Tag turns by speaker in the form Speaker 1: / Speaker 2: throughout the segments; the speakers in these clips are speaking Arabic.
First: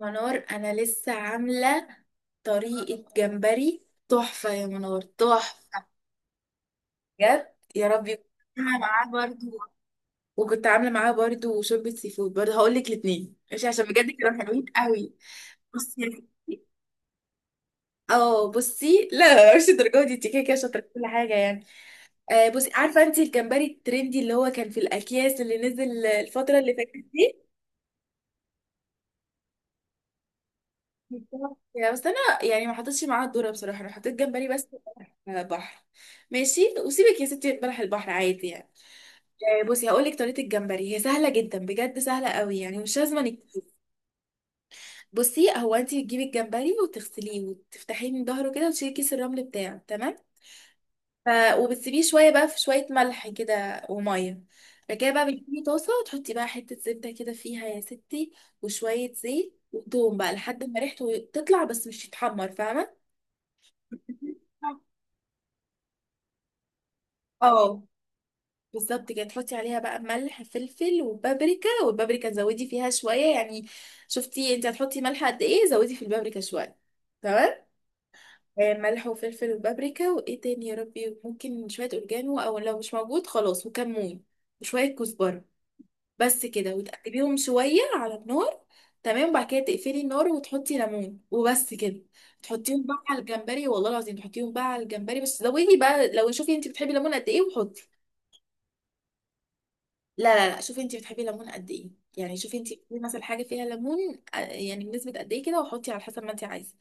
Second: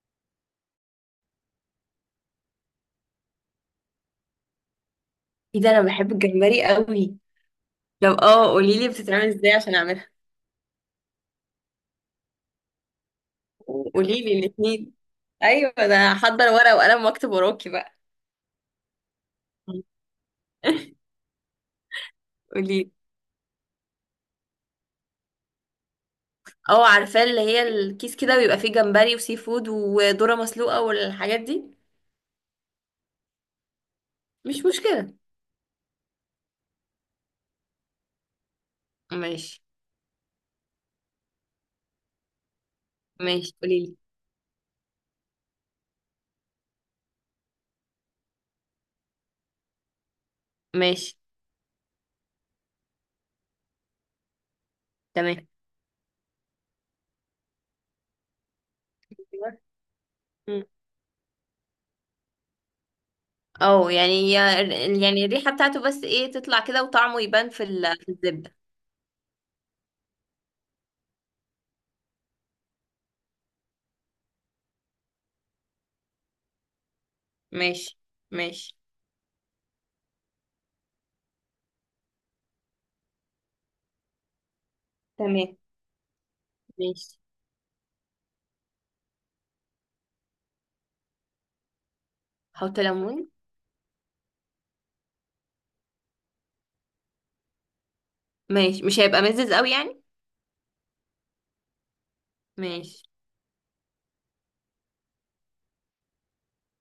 Speaker 1: منار انا لسه عامله طريقه جمبري تحفه يا منار
Speaker 2: ايه ده، انا
Speaker 1: تحفه.
Speaker 2: بحب الجمبري قوي.
Speaker 1: بجد يا
Speaker 2: لو
Speaker 1: ربي كنت عامله
Speaker 2: قولي لي
Speaker 1: معاه
Speaker 2: بتتعمل
Speaker 1: برضو.
Speaker 2: ازاي عشان اعملها.
Speaker 1: وكنت عامله معاه برضو شوربه سي فود برضو، هقول لك الاثنين ماشي عشان بجد
Speaker 2: قولي لي
Speaker 1: كانوا حلوين
Speaker 2: الاثنين.
Speaker 1: قوي.
Speaker 2: ايوه، ده
Speaker 1: بصي،
Speaker 2: هحضر ورقه وقلم واكتب وراكي بقى.
Speaker 1: اه بصي، لا مش الدرجه دي، انت كده كده شاطره في كل حاجه يعني. آه
Speaker 2: قولي
Speaker 1: بصي،
Speaker 2: لي.
Speaker 1: عارفه انت الجمبري الترندي اللي هو كان في الاكياس اللي نزل الفتره اللي
Speaker 2: اه،
Speaker 1: فاتت
Speaker 2: عارفاه اللي
Speaker 1: دي.
Speaker 2: هي الكيس كده بيبقى فيه جمبري وسي فود وذره مسلوقه والحاجات
Speaker 1: بالظبط.
Speaker 2: دي.
Speaker 1: يعني بس انا يعني ما حطيتش معاها الذره، بصراحه انا حطيت جمبري
Speaker 2: مش
Speaker 1: بس.
Speaker 2: مشكله.
Speaker 1: آه، بحر. ماشي وسيبك يا ستي، بلح البحر عادي يعني.
Speaker 2: ماشي.
Speaker 1: آه، بصي هقول لك طريقه الجمبري، هي سهله جدا بجد، سهله قوي يعني، مش لازم انك...
Speaker 2: ماشي قولي لي.
Speaker 1: بصي، هو انت بتجيبي الجمبري وتغسليه وتفتحيه من ظهره كده وتشيلي كيس الرمل بتاعه، تمام.
Speaker 2: ماشي
Speaker 1: ف... وبتسيبيه شويه بقى في شويه ملح كده وميه. بعد كده بقى
Speaker 2: تمام.
Speaker 1: بتجيبي طاسه وتحطي بقى حته زبده كده فيها يا ستي، وشويه زيت وتوم بقى
Speaker 2: مم.
Speaker 1: لحد ما ريحته تطلع بس مش يتحمر، فاهمه؟
Speaker 2: اه، يعني الريحه بتاعته بس ايه تطلع كده، وطعمه يبان
Speaker 1: اه،
Speaker 2: في الزبده.
Speaker 1: بالظبط كده. تحطي عليها بقى ملح فلفل وبابريكا، والبابريكا تزودي فيها شويه يعني. شفتي انت هتحطي ملح قد ايه، زودي في البابريكا شويه. تمام.
Speaker 2: ماشي.
Speaker 1: آه،
Speaker 2: ماشي
Speaker 1: ملح وفلفل وبابريكا، وايه تاني يا ربي، ممكن شويه اوريجانو، او لو مش موجود خلاص، وكمون وشويه كزبره.
Speaker 2: تمام.
Speaker 1: بس كده.
Speaker 2: ماشي.
Speaker 1: وتقلبيهم شويه على النار، تمام. وبعد كده تقفلي النار وتحطي ليمون وبس كده.
Speaker 2: حط
Speaker 1: تحطيهم بقى على
Speaker 2: ليمون.
Speaker 1: الجمبري، والله العظيم. تحطيهم بقى على الجمبري، بس زودي بقى، لو شوفي انت بتحبي الليمون قد ايه وحطي.
Speaker 2: ماشي، مش هيبقى مزز قوي يعني.
Speaker 1: لا لا لا، شوفي انت بتحبي الليمون قد ايه، يعني شوفي انت بتحبي
Speaker 2: ماشي،
Speaker 1: مثلا حاجه فيها ليمون، آه، يعني بنسبه قد ايه كده، وحطي على حسب ما انت عايزه.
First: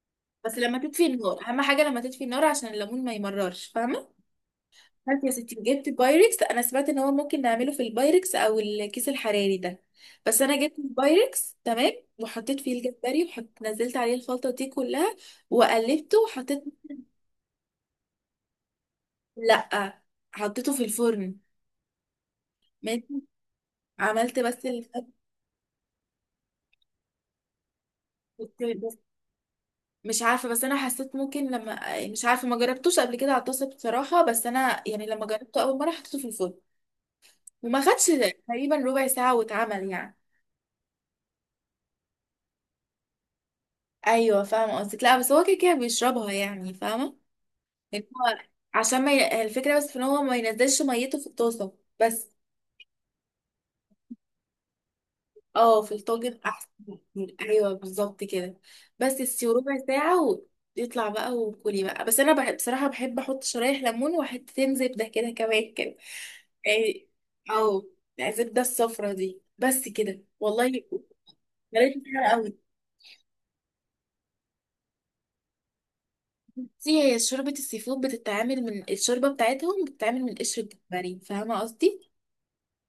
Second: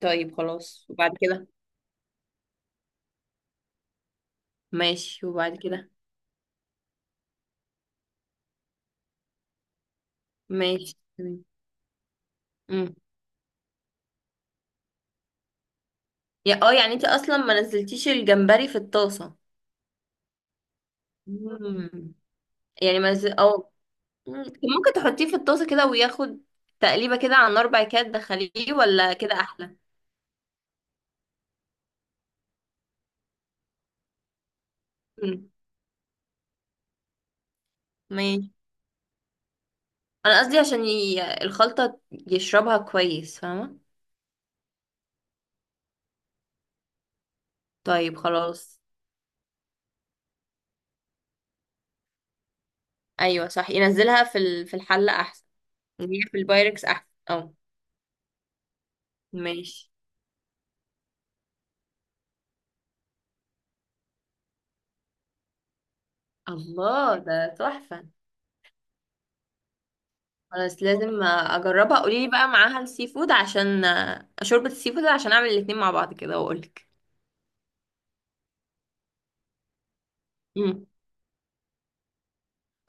Speaker 2: طيب
Speaker 1: بس لما
Speaker 2: خلاص.
Speaker 1: تطفي
Speaker 2: وبعد
Speaker 1: النار،
Speaker 2: كده؟
Speaker 1: اهم حاجه لما تطفي النار عشان الليمون ما يمررش، فاهمه؟ فانت
Speaker 2: ماشي،
Speaker 1: يا ستي
Speaker 2: وبعد
Speaker 1: جبت
Speaker 2: كده؟
Speaker 1: بايركس، انا سمعت ان هو ممكن نعمله في البايركس او الكيس الحراري ده، بس انا جبت
Speaker 2: ماشي تمام.
Speaker 1: البايركس، تمام. وحطيت فيه
Speaker 2: امم.
Speaker 1: الجمبري، وحط نزلت عليه الخلطه دي كلها وقلبته
Speaker 2: يا
Speaker 1: وحطيت.
Speaker 2: اه يعني انت اصلا ما نزلتيش الجمبري في الطاسه؟
Speaker 1: لا، حطيته في الفرن.
Speaker 2: امم. يعني ما
Speaker 1: ماشي.
Speaker 2: نزل، اه.
Speaker 1: عملت
Speaker 2: مم. طب
Speaker 1: بس.
Speaker 2: ممكن تحطيه في الطاسه كده وياخد تقليبه كده على النار، بعد كده تدخليه،
Speaker 1: ال-
Speaker 2: ولا كده احلى؟
Speaker 1: مش عارفة، بس أنا حسيت ممكن لما مش عارفة، ما جربتوش قبل كده على الطاسة بصراحة، بس أنا يعني لما
Speaker 2: امم.
Speaker 1: جربته أول مرة حطيته في الفرن، وما خدش
Speaker 2: ماشي.
Speaker 1: تقريبا ربع ساعة واتعمل يعني.
Speaker 2: انا قصدي عشان الخلطه يشربها كويس، فاهمه؟
Speaker 1: أيوة فاهمة قصدك، لا بس هو كده كده بيشربها يعني، فاهمة؟ يعني
Speaker 2: طيب
Speaker 1: هو،
Speaker 2: خلاص.
Speaker 1: عشان ما الفكرة بس في إن هو ما ينزلش ميته في الطاسة بس.
Speaker 2: ايوه صح، ينزلها في الحله احسن.
Speaker 1: اه، في
Speaker 2: هي في
Speaker 1: الطاجن احسن.
Speaker 2: البايركس احسن، اه.
Speaker 1: ايوه بالظبط كده. بس تسيبي ربع
Speaker 2: ماشي.
Speaker 1: ساعه ويطلع بقى وكلي بقى، بس انا بحب بصراحه، بحب احط شرايح ليمون وحتتين زبده كده كمان كده، يعني.
Speaker 2: الله ده
Speaker 1: او
Speaker 2: تحفة.
Speaker 1: الزبده الصفرا دي، بس كده والله،
Speaker 2: خلاص لازم اجربها،
Speaker 1: طريقتي
Speaker 2: قولي
Speaker 1: سهله
Speaker 2: لي بقى
Speaker 1: قوي.
Speaker 2: معاها السي فود عشان شوربة السي فود، عشان اعمل الاتنين مع بعض كده واقولك.
Speaker 1: بصي، هي شوربه السي فود بتتعمل من الشوربه بتاعتهم، بتتعمل من قشر
Speaker 2: امم.
Speaker 1: الجمبري، فاهمه قصدي؟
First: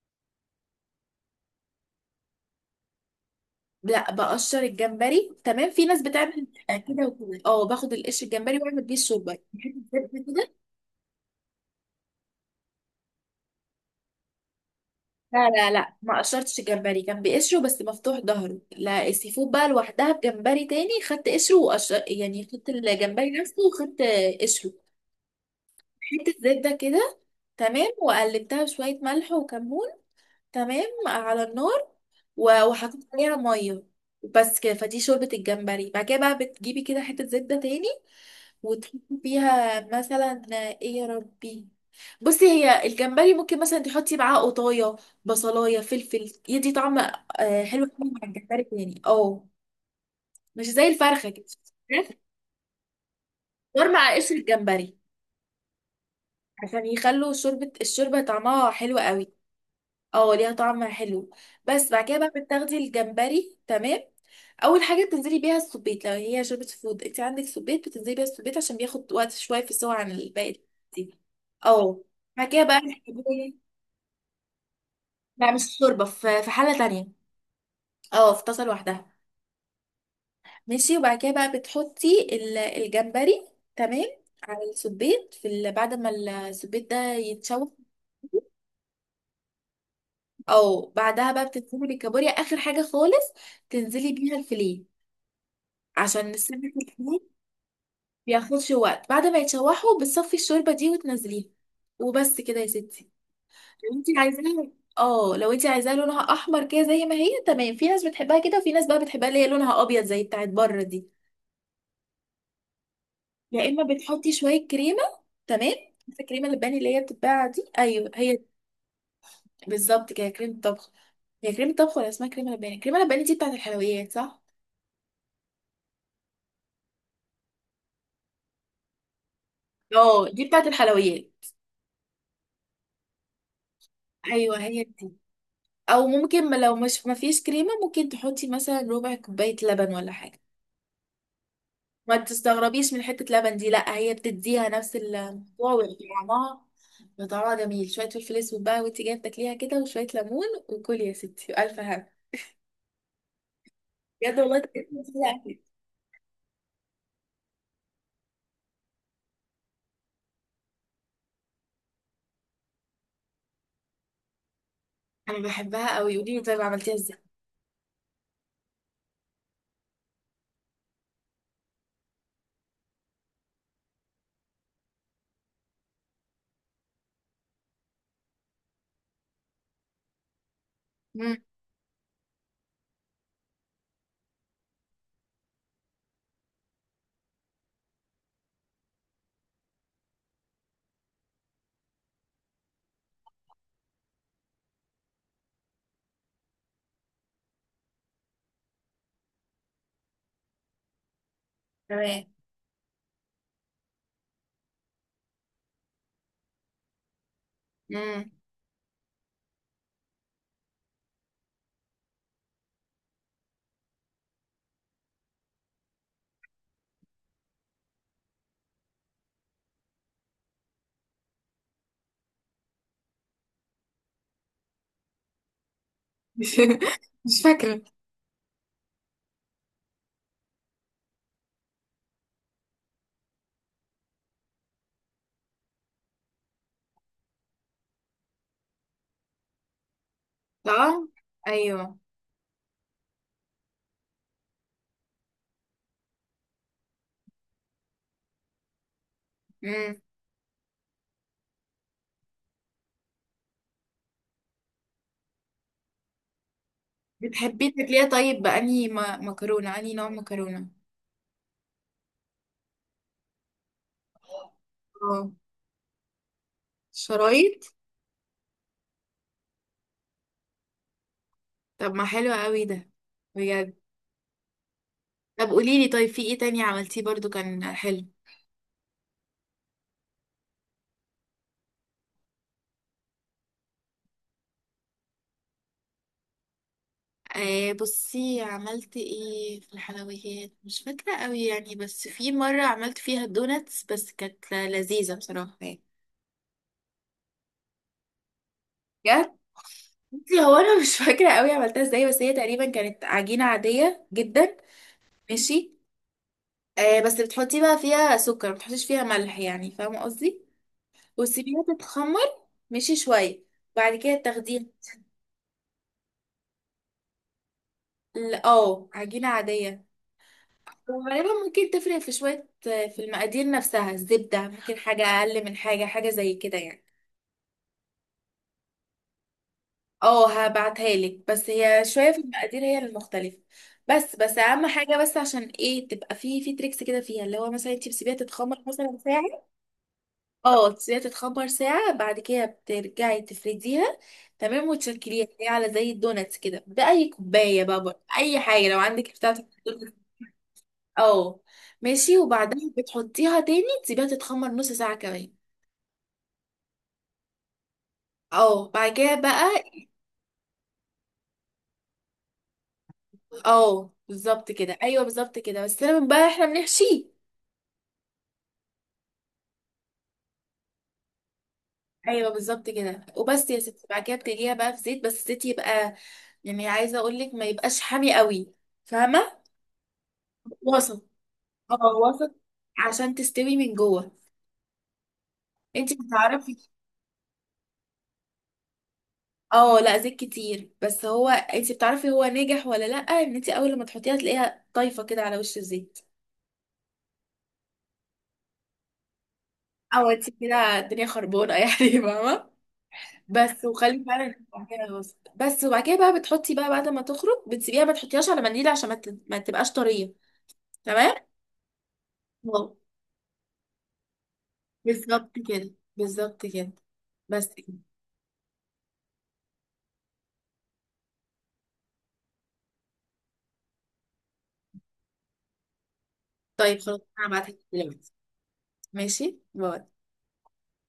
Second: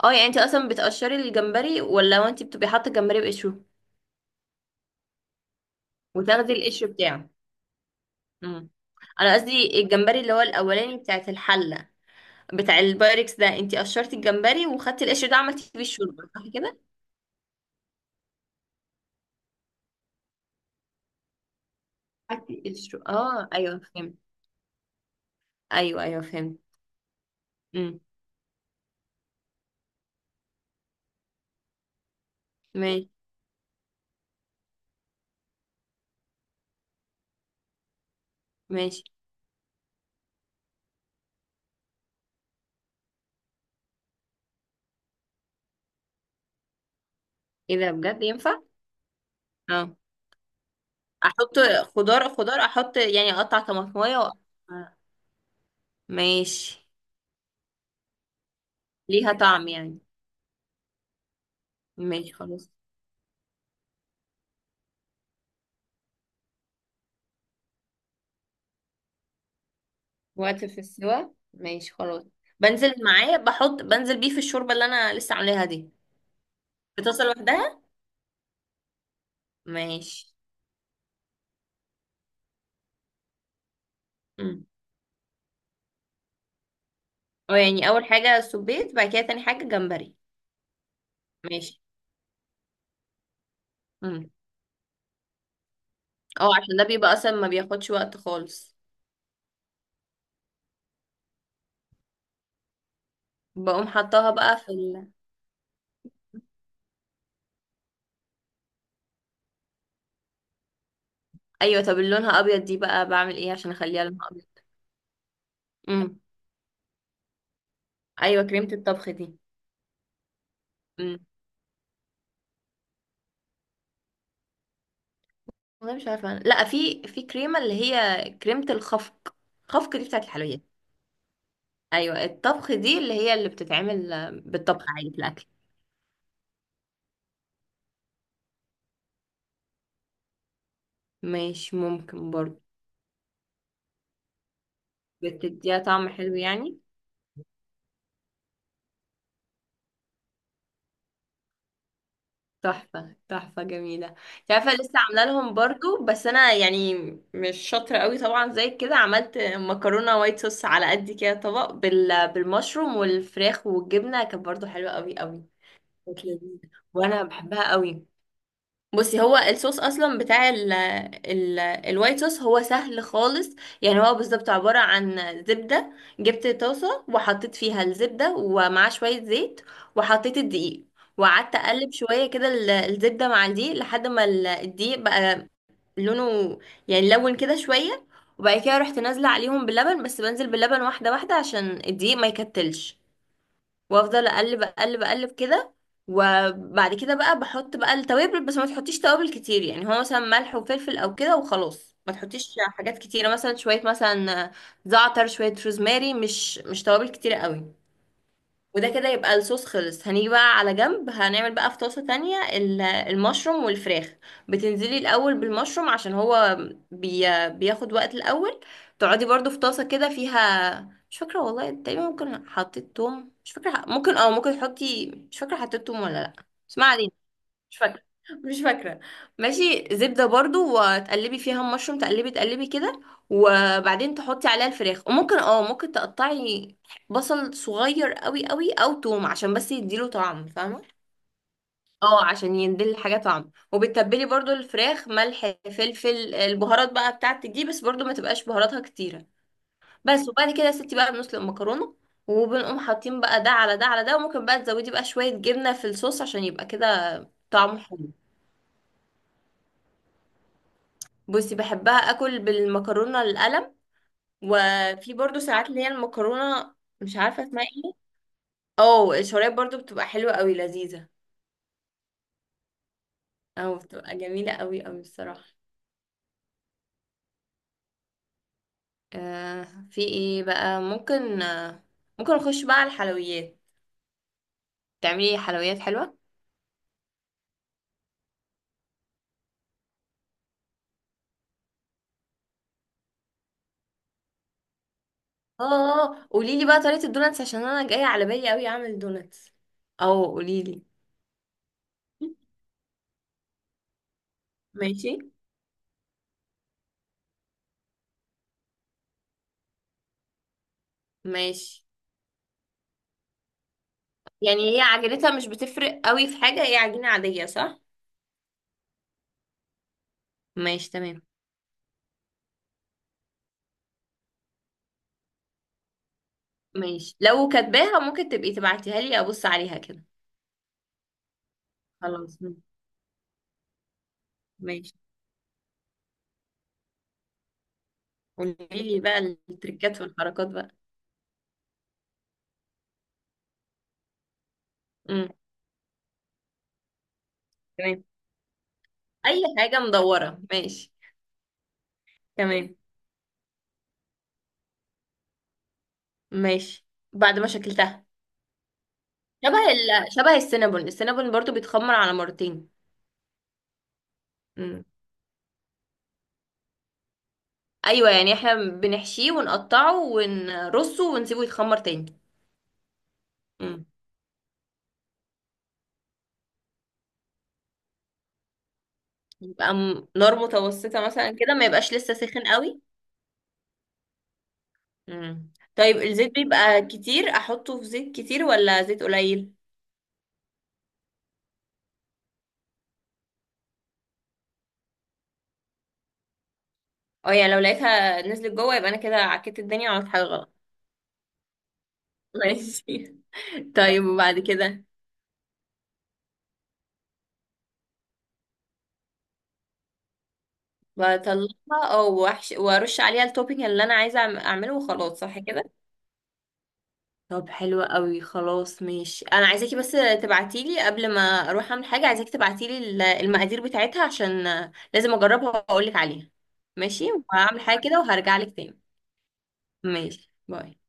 Speaker 2: اه يعني، انت اصلا بتقشري الجمبري، ولا هو انت بتبقي حاطة الجمبري بقشره
Speaker 1: لا، بقشر الجمبري، تمام. في ناس بتعمل
Speaker 2: وتاخدي القشر
Speaker 1: كده
Speaker 2: بتاعه؟
Speaker 1: وكده. اه، باخد القشر الجمبري
Speaker 2: امم.
Speaker 1: واعمل بيه
Speaker 2: انا
Speaker 1: الشوربه.
Speaker 2: قصدي الجمبري اللي هو الاولاني، بتاعت الحلة، بتاع البايركس ده، انت قشرتي الجمبري وخدتي القشر ده
Speaker 1: لا
Speaker 2: عملتي
Speaker 1: لا
Speaker 2: فيه
Speaker 1: لا، ما
Speaker 2: الشوربة، صح
Speaker 1: قشرتش
Speaker 2: كده؟
Speaker 1: الجمبري، كان بقشره بس مفتوح ظهره. لا، السي فود بقى لوحدها بجمبري تاني، خدت قشره وقشر، يعني
Speaker 2: خدتي
Speaker 1: خدت
Speaker 2: القشر،
Speaker 1: الجمبري
Speaker 2: اه
Speaker 1: نفسه
Speaker 2: ايوه
Speaker 1: وخدت
Speaker 2: فهمت.
Speaker 1: قشره.
Speaker 2: ايوه ايوه
Speaker 1: حتة
Speaker 2: فهمت.
Speaker 1: زبدة كده، تمام،
Speaker 2: امم.
Speaker 1: وقلبتها بشوية ملح وكمون، تمام، على النار. وحطيت
Speaker 2: ماشي.
Speaker 1: عليها مية، بس كده. فدي شوربة الجمبري. بعد كده بقى بتجيبي كده حتة زبدة تاني
Speaker 2: ماشي.
Speaker 1: وتحطيها مثلا، ايه يا ربي. بصي، هي الجمبري ممكن مثلا تحطي معاه قطايه بصلايه فلفل يدي طعم، آه،
Speaker 2: ايه
Speaker 1: حلو
Speaker 2: ده
Speaker 1: قوي
Speaker 2: بجد
Speaker 1: مع
Speaker 2: ينفع؟
Speaker 1: الجمبري يعني، اه.
Speaker 2: اه.
Speaker 1: مش زي الفرخه كده،
Speaker 2: احط
Speaker 1: الفراخ،
Speaker 2: خضار خضار، احط يعني اقطع
Speaker 1: غير مع
Speaker 2: طماطمية
Speaker 1: قشر الجمبري
Speaker 2: ماشي.
Speaker 1: عشان يخلوا شوربه، الشوربه طعمها حلو قوي.
Speaker 2: ليها طعم يعني.
Speaker 1: اه ليها طعم حلو. بس بعد كده
Speaker 2: ماشي
Speaker 1: بقى
Speaker 2: خلاص.
Speaker 1: بتاخدي الجمبري، تمام. اول حاجه بتنزلي بيها السبيت، لو هي شوربه فود انت عندك سبيت، بتنزلي بيها السبيت عشان بياخد وقت شويه في السوا عن الباقي
Speaker 2: وقت في
Speaker 1: دي.
Speaker 2: السوا، ماشي
Speaker 1: اه.
Speaker 2: خلاص.
Speaker 1: بعد كده بقى
Speaker 2: بنزل معاه بحط بنزل بيه في الشوربة اللي انا لسه
Speaker 1: لا،
Speaker 2: عاملاها
Speaker 1: مش
Speaker 2: دي؟
Speaker 1: شوربه، في في حله
Speaker 2: في
Speaker 1: تانية،
Speaker 2: طاسة لوحدها.
Speaker 1: اه، في طاسه لوحدها.
Speaker 2: ماشي.
Speaker 1: ماشي، وبعد كده بقى بتحطي الجمبري، تمام،
Speaker 2: امم.
Speaker 1: على السبيت في ال... بعد ما السبيت ده
Speaker 2: اه
Speaker 1: يتشوح.
Speaker 2: يعني، اول حاجة سبيت، بعد كده تاني حاجة جمبري.
Speaker 1: او بعدها بقى
Speaker 2: ماشي.
Speaker 1: بتنزلي بالكابوريا، اخر حاجه خالص، تنزلي
Speaker 2: امم.
Speaker 1: بيها الفيليه عشان
Speaker 2: اه،
Speaker 1: نسيب
Speaker 2: عشان ده بيبقى
Speaker 1: الحمام.
Speaker 2: اصلا ما بياخدش وقت
Speaker 1: بياخدش
Speaker 2: خالص.
Speaker 1: وقت. بعد ما يتشوحوا بتصفي الشوربة دي وتنزليها، وبس كده يا ستي.
Speaker 2: بقوم
Speaker 1: لو انت
Speaker 2: حطاها بقى
Speaker 1: عايزاها، اه لو انت عايزاها لونها احمر كده زي ما هي، تمام. في ناس بتحبها كده، وفي ناس بقى بتحبها اللي هي لونها ابيض زي بتاعت بره دي.
Speaker 2: ايوه، طب اللي لونها ابيض دي بقى بعمل ايه
Speaker 1: يا
Speaker 2: عشان
Speaker 1: اما
Speaker 2: اخليها لونها
Speaker 1: بتحطي
Speaker 2: ابيض؟
Speaker 1: شوية كريمة، تمام.
Speaker 2: امم.
Speaker 1: عارفة الكريمة اللباني اللي هي بتتباع دي؟ ايوه هي،
Speaker 2: ايوه، كريمة الطبخ دي.
Speaker 1: بالظبط كده، كريمة طبخ. هي كريمة طبخ ولا اسمها كريمة لباني؟ الكريمة اللباني دي بتاعت الحلويات صح؟
Speaker 2: والله مش عارفه أنا. لا، في كريمه اللي هي كريمه الخفق. خفق دي بتاعت
Speaker 1: اه دي
Speaker 2: الحلويات؟
Speaker 1: بتاعت الحلويات.
Speaker 2: ايوه، الطبخ دي اللي هي اللي بتتعمل
Speaker 1: ايوه هي
Speaker 2: بالطبخ عادي
Speaker 1: دي.
Speaker 2: في الاكل.
Speaker 1: او ممكن لو مش ما فيش كريمه، ممكن تحطي مثلا ربع كوبايه لبن ولا حاجه.
Speaker 2: مش
Speaker 1: ما
Speaker 2: ممكن برضه؟
Speaker 1: تستغربيش من حته لبن دي، لا هي بتديها نفس الموضوع
Speaker 2: بتديها طعم حلو
Speaker 1: وطعمها،
Speaker 2: يعني.
Speaker 1: طعمها جميل. شويه فلفل اسود بقى وانت جايه بتاكليها كده، وشويه ليمون، وكلي يا ستي الف هنا.
Speaker 2: تحفه تحفه، جميله.
Speaker 1: بجد
Speaker 2: انت
Speaker 1: والله
Speaker 2: عارفه
Speaker 1: تجربة
Speaker 2: لسه عامله
Speaker 1: جميلة
Speaker 2: لهم
Speaker 1: أوي.
Speaker 2: برضه، بس انا يعني مش شاطره قوي طبعا. زي كده عملت مكرونه وايت صوص، على قد كده طبق بالمشروم والفراخ والجبنه، كانت برضه حلوه قوي
Speaker 1: انا
Speaker 2: قوي.
Speaker 1: بحبها قوي،
Speaker 2: كانت
Speaker 1: قولي لي
Speaker 2: لذيذة.
Speaker 1: طيب عملتيها ازاي.
Speaker 2: وانا بحبها قوي. بصي، هو الصوص اصلا بتاع ال الوايت صوص هو سهل خالص. يعني هو بالظبط عبارة عن زبدة. جبت طاسة وحطيت فيها الزبدة ومعاه شوية زيت، وحطيت الدقيق،
Speaker 1: امم.
Speaker 2: وقعدت اقلب شوية كده الزبدة مع الدقيق لحد ما الدقيق بقى لونه، يعني لون كده شوية. وبعد كده رحت نازلة عليهم باللبن، بس بنزل باللبن واحدة واحدة عشان الدقيق ما يكتلش، وافضل اقلب اقلب اقلب كده. وبعد كده بقى بحط بقى التوابل، بس ما تحطيش توابل كتير، يعني هو مثلا ملح وفلفل او كده وخلاص. ما
Speaker 1: تمام.
Speaker 2: تحطيش حاجات كتيره، مثلا شويه مثلا زعتر، شويه روزماري، مش توابل كتيره قوي.
Speaker 1: امم.
Speaker 2: وده كده يبقى الصوص خلص. هنيجي بقى على جنب، هنعمل بقى في طاسة تانية المشروم والفراخ. بتنزلي الأول بالمشروم عشان هو بياخد وقت الأول. تقعدي برضو في طاسة كده فيها، مش فاكرة والله، تقريبا ممكن حطيت توم، مش فاكرة. ممكن، ممكن تحطي، مش فاكرة حطيت توم ولا لأ. بس ما علينا.
Speaker 1: مش
Speaker 2: مش
Speaker 1: فاكره.
Speaker 2: فاكرة. مش فاكرة. ماشي، زبدة برضو، وتقلبي فيها المشروم، تقلبي تقلبي كده. وبعدين تحطي عليها الفراخ، وممكن اه ممكن تقطعي بصل صغير قوي قوي او توم عشان بس يديله طعم، فاهمة؟
Speaker 1: طبعا. ايوه.
Speaker 2: اه عشان يديل الحاجة طعم. وبتتبلي برضو الفراخ ملح فلفل البهارات بقى بتاعتك دي، بس برضو ما تبقاش بهاراتها كتيرة.
Speaker 1: امم.
Speaker 2: بس. وبعد كده يا ستي بقى بنسلق المكرونة، وبنقوم حاطين بقى ده على ده على ده. وممكن بقى تزودي بقى شوية جبنة في الصوص عشان يبقى كده
Speaker 1: بتحبي
Speaker 2: طعمه
Speaker 1: تاكليها
Speaker 2: حلو.
Speaker 1: طيب بأنهي مكرونه، انهي نوع مكرونه؟
Speaker 2: بصي، بحبها اكل بالمكرونه القلم، وفي
Speaker 1: اه،
Speaker 2: برضو ساعات اللي هي المكرونه، مش عارفه
Speaker 1: شرايط.
Speaker 2: اسمها ايه، اه الشرايح، برضو بتبقى حلوه قوي لذيذه.
Speaker 1: طب ما حلو قوي ده،
Speaker 2: او
Speaker 1: بجد.
Speaker 2: بتبقى جميله قوي قوي الصراحه.
Speaker 1: طب قوليلي، طيب في ايه تاني عملتيه برضو كان حلو؟
Speaker 2: آه، في ايه بقى ممكن، ممكن نخش بقى على الحلويات، تعملي حلويات حلوه.
Speaker 1: آه بصي، عملت ايه في الحلويات، مش فاكرة قوي يعني، بس في مرة عملت فيها الدوناتس بس كانت لذيذة بصراحة
Speaker 2: اه.
Speaker 1: يعني.
Speaker 2: اه، قولي لي بقى طريقه الدوناتس، عشان انا جايه على بالي قوي اعمل
Speaker 1: بجد.
Speaker 2: دوناتس. اه
Speaker 1: بصي، هو
Speaker 2: قولي
Speaker 1: انا
Speaker 2: لي.
Speaker 1: مش فاكرة قوي عملتها ازاي، بس هي تقريبا كانت عجينة عادية جدا.
Speaker 2: ماشي.
Speaker 1: ماشي. آه بس بتحطي بقى فيها سكر، ما بتحطيش فيها ملح، يعني فاهمة قصدي، وتسيبيها
Speaker 2: ماشي.
Speaker 1: تتخمر. ماشي شوية. بعد كده تاخديها.
Speaker 2: يعني هي عجينتها مش بتفرق قوي في حاجه، هي عجينه عاديه صح؟
Speaker 1: اه، عجينة عادية.
Speaker 2: ماشي تمام.
Speaker 1: وغالبا ممكن تفرق في شوية في المقادير نفسها، الزبدة ممكن حاجة أقل من حاجة، حاجة زي كده يعني.
Speaker 2: ماشي، لو كاتباها ممكن تبقي تبعتيها لي ابص عليها كده.
Speaker 1: اه هبعتها لك، بس هي شوية في
Speaker 2: خلاص
Speaker 1: المقادير هي المختلفة. بس، بس أهم
Speaker 2: ماشي،
Speaker 1: حاجة، بس عشان ايه تبقى في في تريكس كده فيها، اللي هو مثلا انت بتسيبيها
Speaker 2: قولي
Speaker 1: تتخمر مثلا
Speaker 2: لي بقى
Speaker 1: ساعة.
Speaker 2: التريكات والحركات
Speaker 1: اه،
Speaker 2: بقى.
Speaker 1: تسيبيها تتخمر ساعة، بعد كده بترجعي تفرديها، تمام، وتشكليها
Speaker 2: امم.
Speaker 1: هي على زي الدوناتس كده بأي كوباية بقى برضه،
Speaker 2: تمام.
Speaker 1: أي حاجة لو عندك بتاعة
Speaker 2: اي حاجه
Speaker 1: الدوناتس.
Speaker 2: مدوره، ماشي.
Speaker 1: اه. ماشي، وبعدين
Speaker 2: تمام.
Speaker 1: بتحطيها تاني تسيبيها تتخمر نص ساعة كمان.
Speaker 2: ماشي. بعد ما شكلتها،
Speaker 1: اه بعد كده
Speaker 2: شبه
Speaker 1: بقى،
Speaker 2: شبه السينابون. السينابون برضو بيتخمر على مرتين.
Speaker 1: اه بالظبط كده،
Speaker 2: امم.
Speaker 1: ايوه بالظبط كده، بس انا بقى احنا بنحشيه.
Speaker 2: ايوه، يعني احنا بنحشيه ونقطعه ونرصه ونسيبه يتخمر تاني.
Speaker 1: ايوه بالظبط كده، وبس يا
Speaker 2: امم.
Speaker 1: ستي. بعد كده بتقليها بقى في زيت، بس الزيت يبقى، يعني عايزه اقول لك ما يبقاش حامي قوي، فاهمه؟
Speaker 2: يبقى نار متوسطه
Speaker 1: وسط،
Speaker 2: مثلا كده، ما
Speaker 1: اه،
Speaker 2: يبقاش لسه
Speaker 1: وسط،
Speaker 2: سخن قوي.
Speaker 1: عشان تستوي من جوه.
Speaker 2: مم.
Speaker 1: انت
Speaker 2: طيب الزيت
Speaker 1: بتعرفي؟
Speaker 2: بيبقى كتير، احطه في زيت كتير ولا زيت قليل؟
Speaker 1: اه لا، زيت كتير، بس هو انت بتعرفي هو ناجح ولا لا، ان انت اول لما تحطيها تلاقيها طايفه كده على وش الزيت.
Speaker 2: اه يعني لو لقيتها نزلت جوه يبقى انا كده عكيت الدنيا وعملت
Speaker 1: او
Speaker 2: حاجه
Speaker 1: انت
Speaker 2: غلط؟
Speaker 1: كده الدنيا خربانه يعني، فاهمه؟
Speaker 2: ماشي.
Speaker 1: بس، وخلي
Speaker 2: طيب
Speaker 1: فعلا
Speaker 2: وبعد
Speaker 1: بعد
Speaker 2: كده
Speaker 1: كده الوسط بس. وبعد كده بقى بتحطي بقى، بعد ما تخرج بتسيبيها ما تحطيهاش على منديل عشان ما تبقاش طريه. تمام.
Speaker 2: بطلعها، او وحش،
Speaker 1: واو.
Speaker 2: وارش عليها التوبينج اللي انا عايزه اعمله، وخلاص
Speaker 1: بالظبط
Speaker 2: صح كده؟
Speaker 1: كده. بالظبط كده. بس
Speaker 2: طب حلوة
Speaker 1: كده.
Speaker 2: قوي. خلاص ماشي، انا عايزاكي بس تبعتيلي قبل ما اروح اعمل حاجه. عايزاكي تبعتيلي المقادير بتاعتها، عشان لازم اجربها واقولك عليها.
Speaker 1: طيب خلاص
Speaker 2: ماشي،
Speaker 1: انا هبعتلك
Speaker 2: وهعمل حاجه كده
Speaker 1: دلوقتي.
Speaker 2: وهرجعلك تاني.
Speaker 1: ماشي، باي.
Speaker 2: ماشي باي.